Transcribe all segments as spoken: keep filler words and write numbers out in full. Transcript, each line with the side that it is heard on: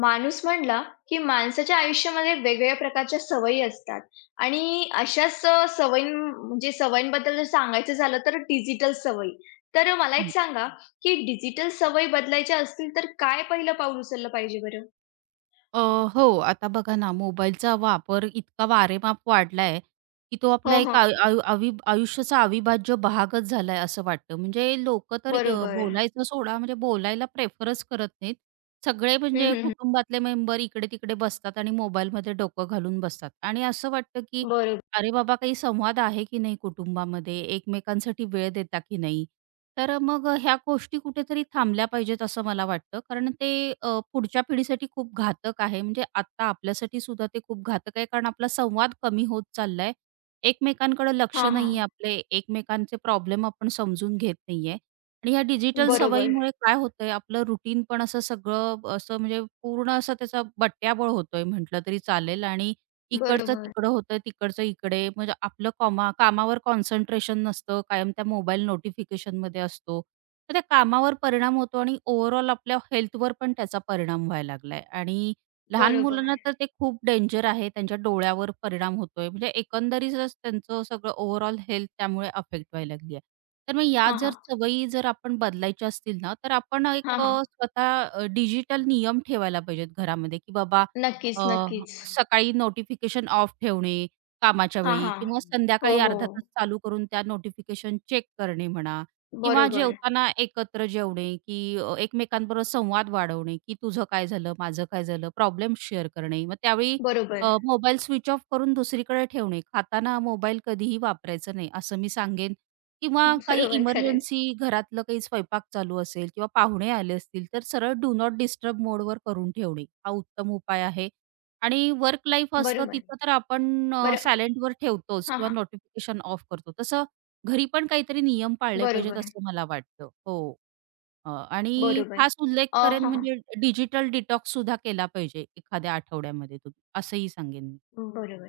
left: माणूस म्हणला की माणसाच्या आयुष्यामध्ये वेगवेगळ्या प्रकारच्या सवयी असतात आणि अशाच अ, सवयी म्हणजे सवयींबद्दल जर सांगायचं झालं तर डिजिटल सवयी. तर मला एक
right: हं.
left: सांगा की डिजिटल सवयी बदलायच्या असतील तर काय पहिलं पाऊल उचललं पाहिजे बरं?
right: अ, हो, आता बघा ना, मोबाईलचा वापर इतका वारेमाप वाढलाय, की तो आपला
left: हो,
right: एक
left: हो.
right: आयु आयु अवि आयुष्याचा अविभाज्य भागच झालाय असं वाटतं. म्हणजे लोकं तर अ,
left: बरोबर.
right: बोलायचं सोडा, म्हणजे बोलायला प्रेफरच करत नाहीत. सगळे
left: हं,
right: म्हणजे
left: हं, हं.
right: कुटुंबातले मेंबर इकडे-तिकडे बसतात आणि मोबाईलमध्ये डोकं घालून बसतात आणि असं वाटतं, की
left: बरोबर.
right: अरे बाबा, काही संवाद आहे की नाही कुटुंबामध्ये? एकमेकांसाठी वेळ देता की नाही? तर अ, मग अ, ह्या गोष्टी कुठेतरी थांबल्या पाहिजेत असं मला वाटतं. कारण ते अ, पुढच्या पिढीसाठी खूप घातक आहे. म्हणजे आत्ता आपल्यासाठी सुद्धा ते खूप घातक आहे. कारण आपला संवाद कमी होत चाललाय. एकमेकांकडे लक्ष
left: हां,
right: नाहीये
left: हां.
right: आपले. एकमेकांचे प्रॉब्लेम आपण समजून घेत नाहीये. आणि ह्या डिजिटल
left: बरोबर.
right: सवयीमुळे काय होतंय, आपलं रुटीन पण असं सगळं असं म्हणजे पूर्ण असं त्याचा बट्ट्याबोळ होतोय म्हटलं तरी चालेल आणि इकडचं
left: बरोबर.
right: तिकडं होतं, तिकडचं इकडे. म्हणजे आपलं कॉमा कामावर कॉन्सन्ट्रेशन नसतं. कायम त्या मोबाईल नोटिफिकेशनमध्ये असतो. तर त्या कामावर परिणाम होतो आणि ओव्हरऑल आपल्या हेल्थवर पण त्याचा परिणाम व्हायला लागलाय आणि लहान
left: बरोबर.
right: मुलांना तर ते खूप डेंजर आहे. त्यांच्या डोळ्यावर परिणाम होतोय. म्हणजे एकंदरीतच त्यांचं सगळं ओव्हरऑल हेल्थ त्यामुळे अफेक्ट व्हायला लागली आहे. तर मग या
left: हां,
right: जर
left: हां.
right: सवयी जर आपण बदलायच्या असतील ना, तर आपण एक
left: हां, हां.
right: अ, स्वतः डिजिटल नियम ठेवायला पाहिजेत घरामध्ये, की बाबा
left: नक्कीच,
right: अ,
left: नक्कीच.
right: सकाळी नोटिफिकेशन ऑफ ठेवणे कामाच्या
left: हां,
right: वेळी किंवा
left: हां. हो,
right: संध्याकाळी
left: हो.
right: अर्धा तास चालू करून त्या नोटिफिकेशन चेक करणे म्हणा किंवा
left: बरोबर.
right: जेवताना एकत्र जेवणे, की अ, एकमेकांबरोबर संवाद वाढवणे, की तुझं काय झालं, माझं काय झालं, प्रॉब्लेम शेअर करणे. मग त्यावेळी अ,
left: बरोबर.
right: मोबाईल स्विच ऑफ करून दुसरीकडे ठेवणे. खाताना मोबाईल कधीही वापरायचा नाही, असं मी सांगेन किंवा काही
left: बरोबर. खरंय.
right: इमर्जन्सी घरातलं काही स्वयंपाक चालू असेल किंवा पाहुणे आले असतील, तर सरळ डू नॉट डिस्टर्ब मोडवर करून ठेवणे. हा उत्तम उपाय आहे आणि वर्क लाईफ असतं
left: बरोबर.
right: तिथं तर आपण अ,
left: बरं
right: सायलेंटवर ठेवतोच
left: हां,
right: किंवा
left: हां.
right: नोटिफिकेशन ऑफ करतो. तसं घरी पण काहीतरी नियम पाळले
left: बरोबर,
right: पाहिजेत
left: आहे,
right: असं मला वाटतं. हो. अ, आणि
left: बरोबर.
right: खास उल्लेख
left: अ,
right: करेन
left: हां, हां.
right: म्हणजे डिजिटल डिटॉक्स डिटॉक्ससुद्धा केला पाहिजे एखाद्या आठवड्यामध्ये तुम्ही असंही सांगेन मी.
left: बरोबर.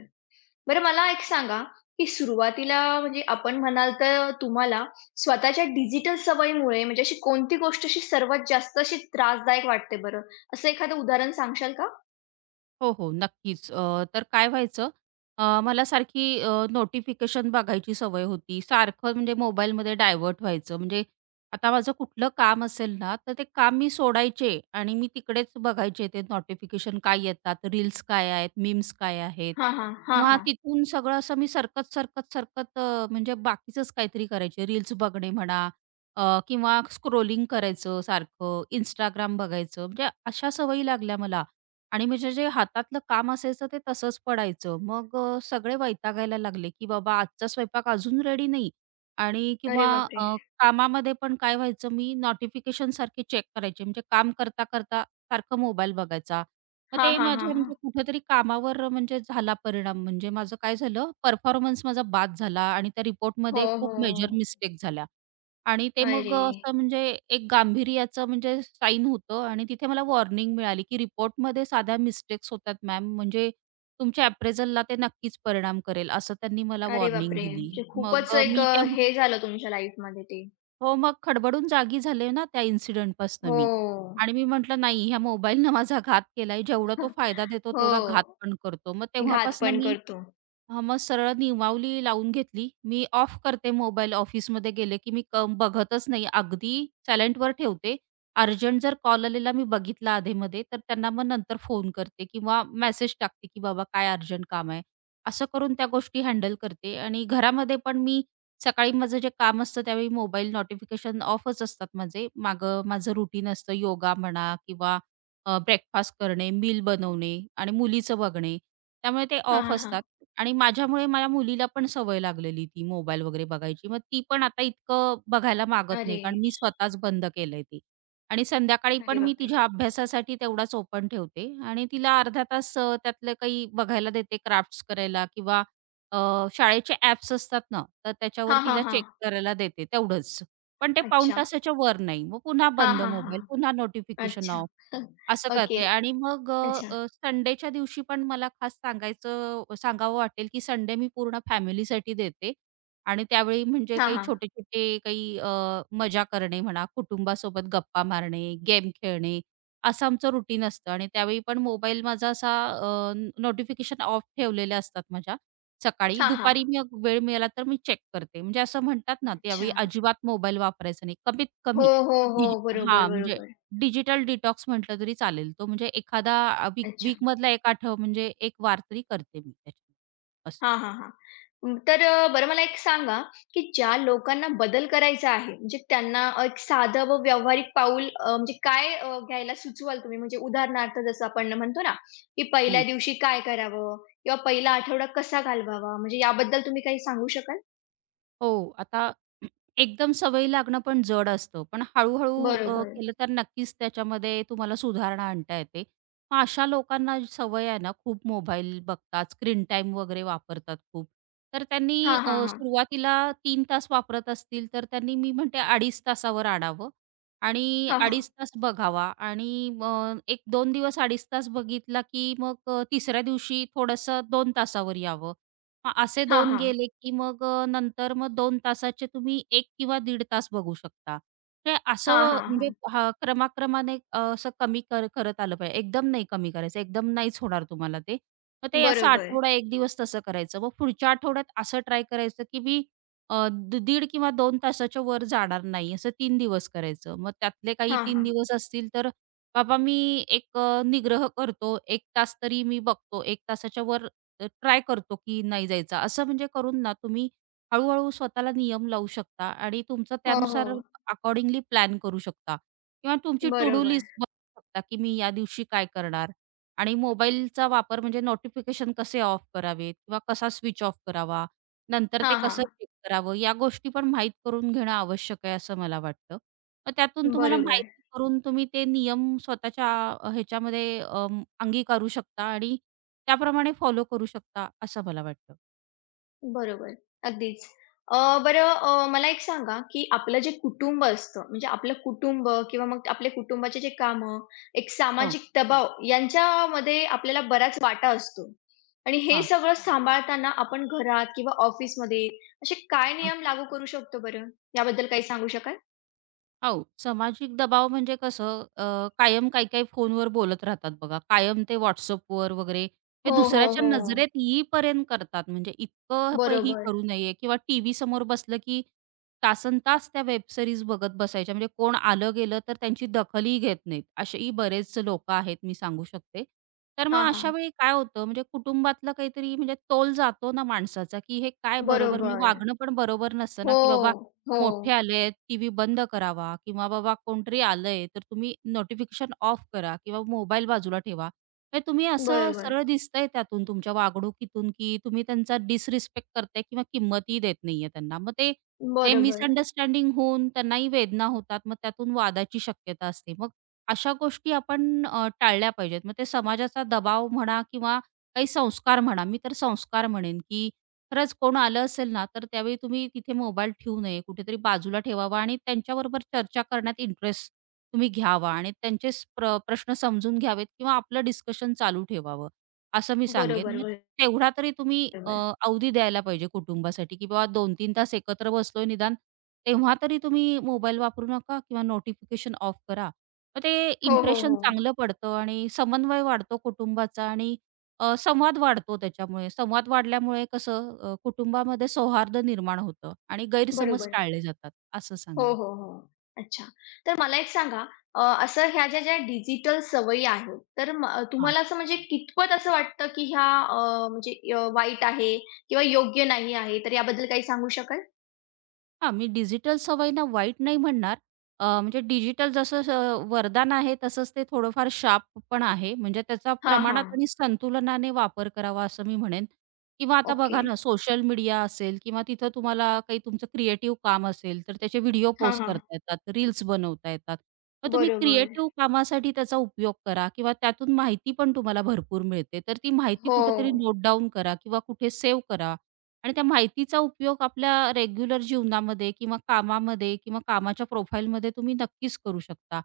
left: बरं मला एक सांगा, की सुरुवातीला म्हणजे आपण म्हणाल तर तुम्हाला स्वतःच्या डिजिटल सवयीमुळे म्हणजे अशी कोणती गोष्ट अशी सर्वात जास्त अशी त्रासदायक वाटते बरं? असं एखादं उदाहरण सांगशाल का?
right: हो, हो. नक्कीच. अ, तर काय व्हायचं अ, मला सारखी नोटिफिकेशन बघायची सवय होती. सारखं म्हणजे मोबाईलमध्ये डायव्हर्ट व्हायचं. म्हणजे आता माझं कुठलं काम असेल ना, तर ते काम मी सोडायचे आणि मी तिकडेच बघायचे ते नोटिफिकेशन काय येतात, रील्स काय आहेत, मीम्स काय आहेत
left: हां, हां. हां,
right: किंवा
left: हां.
right: तिथून सगळं असं मी सरकत, सरकत, सरकत अ, म्हणजे बाकीचंच काहीतरी करायचे. रील्स बघणे म्हणा अ, किंवा स्क्रोलिंग करायचं सारखं, Instagram बघायचं. म्हणजे अशा सवयी लागल्या मला. आणि म्हणजे जे हातातलं काम असायचं ते तसंच पडायचं. मग अ, सगळे वैतागायला लागले, की बाबा आजचा स्वयंपाक अजून रेडी नाही आणि
left: अरे
right: किंवा
left: बापरे!
right: अ, कामामध्ये पण काय व्हायचं मी नोटिफिकेशनसारखे चेक करायचे. म्हणजे काम करता, करता सारखं मोबाईल बघायचा. मग
left: हां,
right: ते
left: हां, हां,
right: माझ्या
left: हां.
right: म्हणजे कुठेतरी कामावर म्हणजे झाला परिणाम. म्हणजे माझं काय झालं परफॉर्मन्स माझा बाद झाला आणि त्या
left: हो,
right: रिपोर्टमध्ये खूप
left: हो.
right: मेजर मिस्टेक झाल्या. आणि ते मग
left: अरे!
right: अ, असं म्हणजे एक गांभीर्याचं म्हणजे साईन होतं आणि तिथे मला वॉर्निंग मिळाली, की रिपोर्टमध्ये साध्या मिस्टेक्स होतात मॅम, म्हणजे तुमच्या अप्रेझलला ते नक्कीच परिणाम करेल, असं त्यांनी मला
left: अरे
right: वॉर्निंग
left: बापरे!
right: दिली.
left: म्हणजे
right: मग
left: खूपच
right: अ,
left: एक
right: मी
left: अ,
right: तेव्हा
left: हे झालं तुमच्या लाईफमध्ये ते.
right: हो, मग खडबडून जागी झाले ना त्या इन्सिडेंटपासनं मी
left: हो.
right: आणि मी म्हटलं, "नाही, ह्या मोबाईलनं माझा घात केलाय. जेवढा तो फायदा देतो, तेवढा घात
left: हो.
right: पण करतो." मग
left: घात
right: तेव्हापासनं
left: पण
right: मी
left: करतो.
right: हां, मग सरळ निमावली लावून घेतली. मी ऑफ करते मोबाईल ऑफिसमध्ये गेले, की मी क बघतच नाही. अगदी सायलेंटवर ठेवते. अर्जंट जर कॉल आलेला मी बघितला अधेमध्ये, तर त्यांना मग नंतर फोन करते किंवा मेसेज टाकते, की बाबा काय अर्जंट काम आहे. असं करून त्या गोष्टी हँडल करते आणि घरामध्ये पण मी सकाळी माझं जे काम असतं त्यावेळी मोबाईल नोटिफिकेशन ऑफच असतात माझे. मागं माझं रुटीन असतं योगा म्हणा किंवा अ, ब्रेकफास्ट करणे, मील बनवणे आणि मुलीचं बघणे. त्यामुळे ते ऑफ
left: हां, हां.
right: असतात आणि माझ्यामुळे माझ्या मुलीला पण सवय लागलेली ती मोबाईल वगैरे बघायची. मग ती पण आता इतकं बघायला मागत नाही
left: अरे!
right: कारण मी स्वतःच बंद केलंय ती, आणि संध्याकाळी
left: अरे
right: पण मी
left: बापरे!
right: तिच्या अभ्यासासाठी तेवढाच ओपन ठेवते आणि तिला अर्धा तास अ, त्यातलं काही बघायला देते क्राफ्ट्स करायला किंवा अ, शाळेचे ॲप्स असतात ना, तर त्याच्यावर
left: हां, हां,
right: तिला
left: हां.
right: चेक करायला देते तेवढंच. पण ते पाऊण
left: अच्छा.
right: तासाच्या वर नाही. मग पुन्हा
left: हां,
right: बंद
left: हां,
right: मोबाईल,
left: हां.
right: पुन्हा नोटिफिकेशन ऑफ.
left: अच्छा.
right: असं
left: ओके.
right: करते आणि मग अ,
left: अच्छा.
right: अ, संडेच्या दिवशी पण मला खास सांगायचं सांगावं वाटेल, की संडे मी पूर्ण फॅमिलीसाठी देते आणि त्यावेळी म्हणजे
left: हां,
right: काही
left: हां.
right: छोटे-छोटे काही अ, मजा करणे म्हणा, कुटुंबासोबत गप्पा मारणे, गेम खेळणे, असं आमचं रुटीन असतं आणि त्यावेळी पण मोबाईल माझा असा नोटिफिकेशन ऑफ ठेवलेल्या असतात माझ्या सकाळी.
left: हां, हां.
right: दुपारी मी अग- वेळ मिळाला तर मी चेक करते. म्हणजे असं म्हणतात ना,
left: अच्छा.
right: त्यावेळी अजिबात मोबाईल वापरायचा नाही, कमीत
left: हो,
right: कमी.
left: हो, हो.
right: ही
left: बरोबर,
right: हां, म्हणजे
left: बरोबर.
right: डिजिटल डिटॉक्स म्हटलं तरी चालेल. तो म्हणजे एखादा अ, वीक
left: अच्छा.
right: वीकमधला एक आठव म्हणजे एक वार तरी करते मी त्याच्या असं.
left: हां, हां, हां. अं, तर अ, बरं मला एक सांगा, की ज्या लोकांना बदल करायचा आहे, म्हणजे त्यांना अ, एक साधं व व्यावहारिक पाऊल अ, म्हणजे काय अ, घ्यायला सुचवाल तुम्ही? म्हणजे उदाहरणार्थ जसं आपण म्हणतो ना, की पहिल्या
right: हं.
left: दिवशी काय करावं? किंवा पहिला आठवडा कसा घालवावा? म्हणजे याबद्दल तुम्ही काही सांगू शकाल?
right: हो, आता एकदम सवयी लागणं पण जड असतं. पण हळू-हळू अ,
left: बरोबर.
right: केलं तर नक्कीच त्याच्यामध्ये तुम्हाला सुधारणा आणता येते. मग अशा लोकांना जी सवय आहे ना, खूप मोबाईल बघतात, स्क्रीन टाईम वगैरे वापरतात खूप. तर त्यांनी
left: हां, हां,
right: अ,
left: हां.
right: सुरुवातीला तीन तास वापरत असतील, तर त्यांनी मी म्हणते अडीच तासावर आणावं आणि
left: हां, हां.
right: अडीच तास बघावा आणि मग एक दोन दिवस अडीच तास बघितला, की मग अ, तिसऱ्या दिवशी थोडंसं दोन तासावर यावं. मग असे
left: हां,
right: दोन
left: हां.
right: गेले, की मग अ, नंतर मग दोन तासाचे तुम्ही एक किंवा दीड तास बघू शकता. ते असं
left: हां, हां,
right: म्हणजे
left: हां.
right: हा क्रमाक्रमाने अ, असं कमी कर करत आलं पाहिजे. एकदम नाही कमी करायचं, एकदम नाहीच होणार तुम्हाला ते. मग ते असं
left: बरोबर.
right: आठवडा एक दिवस तसं करायचं. मग पुढच्या आठवड्यात असं ट्राय करायचं, की मी अ, द दीड किंवा दोन तासाच्या वर जाणार नाही, असं तीन दिवस करायचं. मग त्यातले काही
left: हां,
right: तीन
left: हां.
right: दिवस असतील, तर बाबा मी एक अ, निग्रह करतो, एक तास तरी मी बघतो, एक तासाच्या वर अ, ट्राय करतो की नाही जायचा. असं म्हणजे करून ना तुम्ही हळू-हळू स्वतःला नियम लावू शकता आणि तुमचं
left: हो,
right: त्यानुसार
left: हो.
right: अकॉर्डिंगली प्लॅन करू शकता किंवा तुमची टू डू
left: बरोबर.
right: लिस्ट बनवू शकता की मी या दिवशी काय करणार आणि मोबाईलचा वापर म्हणजे नोटिफिकेशन कसे ऑफ करावेत किंवा कसा स्विच ऑफ करावा, नंतर ते
left: हां,
right: कसं
left: हां.
right: चेक करावं, या गोष्टी पण माहीत करून घेणं आवश्यक आहे असं मला वाटतं. मग त्यातून तुम्हाला
left: बरोबर,
right: माहिती करून तुम्ही ते नियम स्वतःच्या अ, ह्याच्यामध्ये अ, अंगीकारू शकता आणि त्याप्रमाणे फॉलो करू शकता असं मला वाटतं.
left: बरोबर. अगदीच. अ, बरं अ, मला एक सांगा, की आपलं जे कुटुंब असतं, म्हणजे आपलं कुटुंब किंवा मग आपल्या कुटुंबाचे जे कामं, एक
right: हो.
left: सामाजिक दबाव यांच्यामध्ये आपल्याला बराच वाटा असतो. आणि हे
right: हां.
left: सगळं सांभाळताना आपण घरात किंवा ऑफिसमध्ये असे काय नियम लागू करू शकतो बरं? याबद्दल काही सांगू शकाल?
right: हो, सामाजिक दबाव म्हणजे कसं अ, कायम काही काही फोनवर बोलत राहतात बघा. कायम ते WhatsAppवर वगैरे हे
left: हो, हो,
right: दुसऱ्याच्या
left: हो.
right: नजरेत येईपर्यंत करतात. म्हणजे इतकं प ही
left: बरोबर.
right: करू नये किंवा टीव्ही समोर बसलं की तासन तास त्या वेब सीरीज बघत बसायच्या. म्हणजे कोण आलं गेलं तर त्यांची दखलही घेत नाहीत. असेही बरेच लोकं आहेत मी सांगू शकते. तर
left: हां,
right: मग अशा
left: हां.
right: वेळी काय होतं म्हणजे कुटुंबातलं काहीतरी म्हणजे तोल जातो ना माणसाचा, की हे काय बरोबर म्हणजे
left: बरोबर.
right: वागणं पण बरोबर नसतं ना, की बाबा
left: हो, हो.
right: मोठे आलेत, टीव्ही बंद करावा किंवा बाबा कोणतरी आलंय, तर तुम्ही नोटिफिकेशन ऑफ करा किंवा मोबाईल बाजूला ठेवा. म्हणजे तुम्ही असं
left: बरोबर,
right: सरळ दिसतंय त्यातून तुमच्या वागणुकीतून, की तुम्ही त्यांचा डिसरिस्पेक्ट करताय किंवा किंमतही देत नाहीये त्यांना. मग ते ते
left: बरोबर,
right: मिसअंडरस्टँडिंग होऊन त्यांनाही वेदना होतात. मग त्यातून वादाची शक्यता असते. मग अशा गोष्टी आपण अ, टाळल्या पाहिजेत. मग ते समाजाचा दबाव म्हणा किंवा काही संस्कार म्हणा, मी तर संस्कार म्हणेन, की खरंच कोण आलं असेल ना, तर त्यावेळी तुम्ही तिथे मोबाईल ठेवू नये. कुठेतरी बाजूला ठेवावा आणि त्यांच्याबरोबर चर्चा करण्यात इंटरेस्ट तुम्ही घ्यावा आणि त्यांचे स प्र प्रश्न समजून घ्यावेत किंवा आपलं डिस्कशन चालू ठेवावं, असं मी सांगेन. मग
left: बरोबर,
right: तेवढा तरी तुम्ही अ,
left: बरोबर.
right: अवधी द्यायला पाहिजे कुटुंबासाठी, की बाबा दोन तीन तास एकत्र बसलोय निदान तेव्हा तरी तुम्ही मोबाईल वापरू नका किंवा नोटिफिकेशन ऑफ करा. मग ते
left: हो, हो, हो.
right: इम्प्रेशन चांगलं पडतं आणि समन्वय वाढतो कुटुंबाचा आणि अ, संवाद वाढतो त्याच्यामुळे. संवाद वाढल्यामुळे कसं अ, कुटुंबामध्ये सौहार्द निर्माण होतं आणि गैरसमज
left: बरोबर.
right: टाळले जातात, असं
left: हो,
right: सांगेन.
left: हो, हो. अच्छा. तर मला एक सांगा अ, असं ह्या ज्या ज्या डिजिटल सवयी आहेत, तर म अ,
right: हां.
left: तुम्हाला असं म्हणजे कितपत असं वाटतं की ह्या अ, म्हणजे अ, वाईट आहे किंवा योग्य नाही आहे, तर याबद्दल काही सांगू शकाल?
right: हां, मी डिजिटल सवयींना वाईट नाही म्हणणार. अ, म्हणजे डिजिटल जसं स वरदान आहे, तसंच ते थोडंफार शाप पण आहे. म्हणजे त्याचा
left: हां,
right: प्रमाणात
left: हां.
right: आणि संतुलनाने वापर करावा असं मी म्हणेन. किंवा आता
left: ओके.
right: बघा ना, सोशल मीडिया असेल किंवा तिथं तुम्हाला काही तुमचं क्रिएटिव्ह काम असेल, तर त्याचे व्हिडिओ
left: हां,
right: पोस्ट
left: हां.
right: करता येतात, रील्स बनवता येतात. मग तुम्ही
left: बरोबर.
right: क्रिएटिव्ह कामासाठी त्याचा उपयोग करा किंवा त्यातून माहिती पण तुम्हाला भरपूर मिळते. तर ती माहिती
left: हो.
right: कुठेतरी नोट डाउन करा किंवा कुठे सेव्ह करा. आणि त्या माहितीचा उपयोग आपल्या रेग्युलर जीवनामध्ये किंवा कामामध्ये किंवा कामाच्या प्रोफाईलमध्ये तुम्ही नक्कीच करू शकता.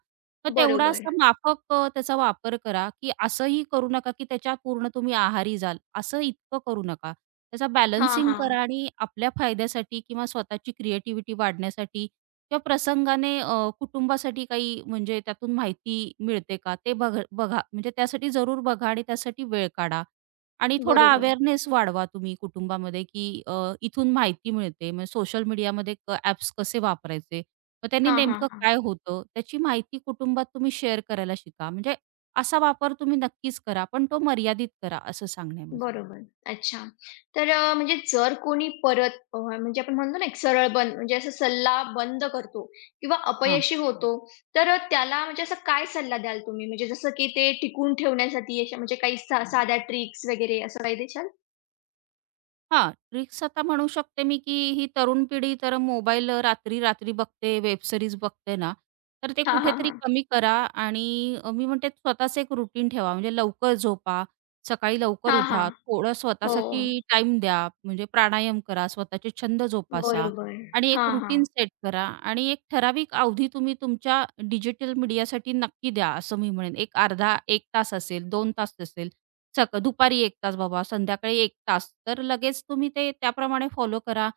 right: तर तेवढा
left: बरोबर.
right: असा माफक अ, त्याचा वापर करा, की असंही करू नका, की त्याच्या पूर्ण तुम्ही आहारी जाल, असं इतकं करू नका. त्याचा
left: हां,
right: बॅलन्सिंग
left: हां.
right: करा आणि आपल्या फायद्यासाठी किंवा स्वतःची क्रिएटिव्हिटी वाढण्यासाठी किंवा प्रसंगाने अ, कुटुंबासाठी काही म्हणजे त्यातून माहिती मिळते का ते बघ बघा. म्हणजे त्यासाठी जरूर बघा आणि त्यासाठी वेळ काढा. आणि थोडा
left: बरोबर.
right: अवेअरनेस वाढवा तुम्ही कुटुंबामध्ये, की अ, इथून माहिती मिळते. मग सोशल मीडियामध्ये क ॲप्स कसे वापरायचे? मग त्यांनी
left: हां,
right: नेमकं
left: हां,
right: काय होतं? त्याची माहिती कुटुंबात तुम्ही शेअर करायला शिका. म्हणजे असा वापर तुम्ही नक्कीच करा, पण तो मर्यादित करा, असं सांगणं माझं.
left: बरोबर. अच्छा. तर अ, म्हणजे जर कोणी परत अ, म्हणजे आपण म्हणतो ना, एक सरळ बंद म्हणजे असा सल्ला बंद करतो किंवा अपयशी होतो, तर अ, त्याला म्हणजे असा काय सल्ला द्याल तुम्ही? म्हणजे जसं की ते टिकून ठेवण्यासाठी अशा म्हणजे काही सा साध्या ट्रिक्स वगैरे असं काही देशाल?
right: हां, ट्रिक्स आता म्हणू शकते मी, की ही तरुण पिढी तर मोबाईल अ, रात्री-रात्री बघते, वेब सीरीज बघते ना, तर ते
left: हां, हां,
right: कुठेतरी
left: हां.
right: कमी करा आणि अ, मी म्हणते स्वतःचं एक रुटीन ठेवा. म्हणजे लवकर झोपा, सकाळी लवकर
left: हां, हां.
right: उठा, थोडं
left: हो.
right: स्वतःसाठी टाइम द्या, म्हणजे प्राणायाम करा, स्वतःचे छंद जोपासा
left: बरोबर.
right: आणि एक
left: हां, हां.
right: रुटीन सेट करा आणि एक ठराविक अवधी तुम्ही तुमच्या डिजिटल मीडियासाठी नक्की द्या, असं मी म्हणेन. एक अर्धा एक तास असेल, दोन तास असेल, सक दुपारी एक तास बाबा, संध्याकाळी एक तास. तर लगेच तुम्ही ते त्याप्रमाणे फॉलो करा.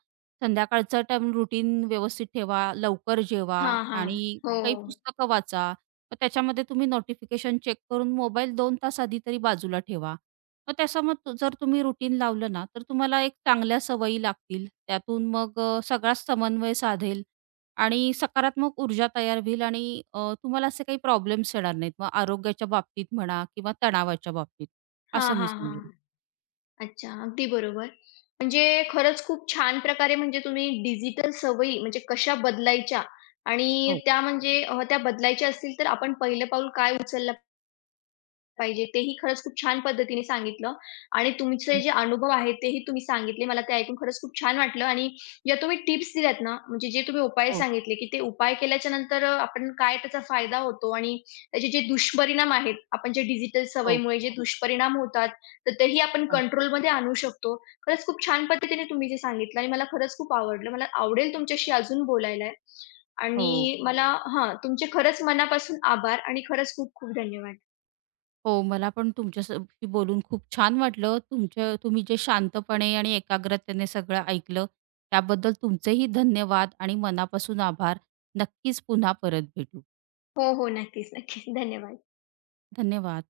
right: संध्याकाळचं टाईम रुटीन व्यवस्थित ठेवा, लवकर जेवा
left: हां, हां.
right: आणि
left: हो.
right: काही पुस्तकं वाचा. मग त्याच्यामध्ये तुम्ही नोटिफिकेशन चेक करून मोबाईल दोन तास आधी तरी बाजूला ठेवा. मग त्याचं मग तु- जर तुम्ही रुटीन लावलं ना, तर तुम्हाला एक चांगल्या सवयी लागतील. त्यातून मग अ, सगळाच समन्वय साधेल आणि सकारात्मक ऊर्जा तयार होईल आणि अ, तुम्हाला असे काही प्रॉब्लेम्स येणार नाहीत. मग आरोग्याच्या बाबतीत म्हणा किंवा तणावाच्या बाबतीत. असं
left: हां,
right: मी
left: हां, हां.
right: समजेल.
left: अच्छा, अगदी बरोबर. म्हणजे खरंच खूप छान प्रकारे म्हणजे तुम्ही डिजिटल सवयी म्हणजे कशा बदलायच्या आणि
right: हो.
left: त्या म्हणजे अ, त्या बदलायच्या असतील तर आपण पहिलं पाऊल काय उचललं पाहिजे तेही खरंच खूप छान पद्धतीने सांगितलं आणि तुमचे
right: हं.
left: जे अनुभव आहेत तेही तुम्ही सांगितले. मला ते ऐकून खरंच खूप छान वाटलं आणि ज्या तुम्ही टिप्स दिल्यात ना, म्हणजे जे तुम्ही उपाय
right: हो,
left: सांगितले, की ते उपाय केल्याच्या नंतर अ, आपण काय त्याचा फायदा होतो आणि त्याचे जे दुष्परिणाम आहेत, आपण जे डिजिटल
right: हो,
left: सवयीमुळे जे दुष्परिणाम होतात, तर तेही आपण
right: हो,
left: कंट्रोलमध्ये आणू शकतो. खरंच खूप छान पद्धतीने तुम्ही जे सांगितलं आणि मला खरंच खूप आवडलं. मला आवडेल तुमच्याशी अजून बोलायला
right: हो.
left: आणि मला हां, तुमचे खरंच मनापासून आभार आणि खरंच खूप खूप धन्यवाद.
right: हो, मला पण तुमच्याशी बोलून खूप छान वाटलं. तुमच्या तुम्ही जे शांतपणे आणि एकाग्रतेने सगळं ऐकलं, त्याबद्दल तुमचेही धन्यवाद आणि मनापासून आभार. नक्कीच पुन्हा परत भेटू.
left: हो, हो. नक्कीच, नक्कीच. धन्यवाद.
right: धन्यवाद.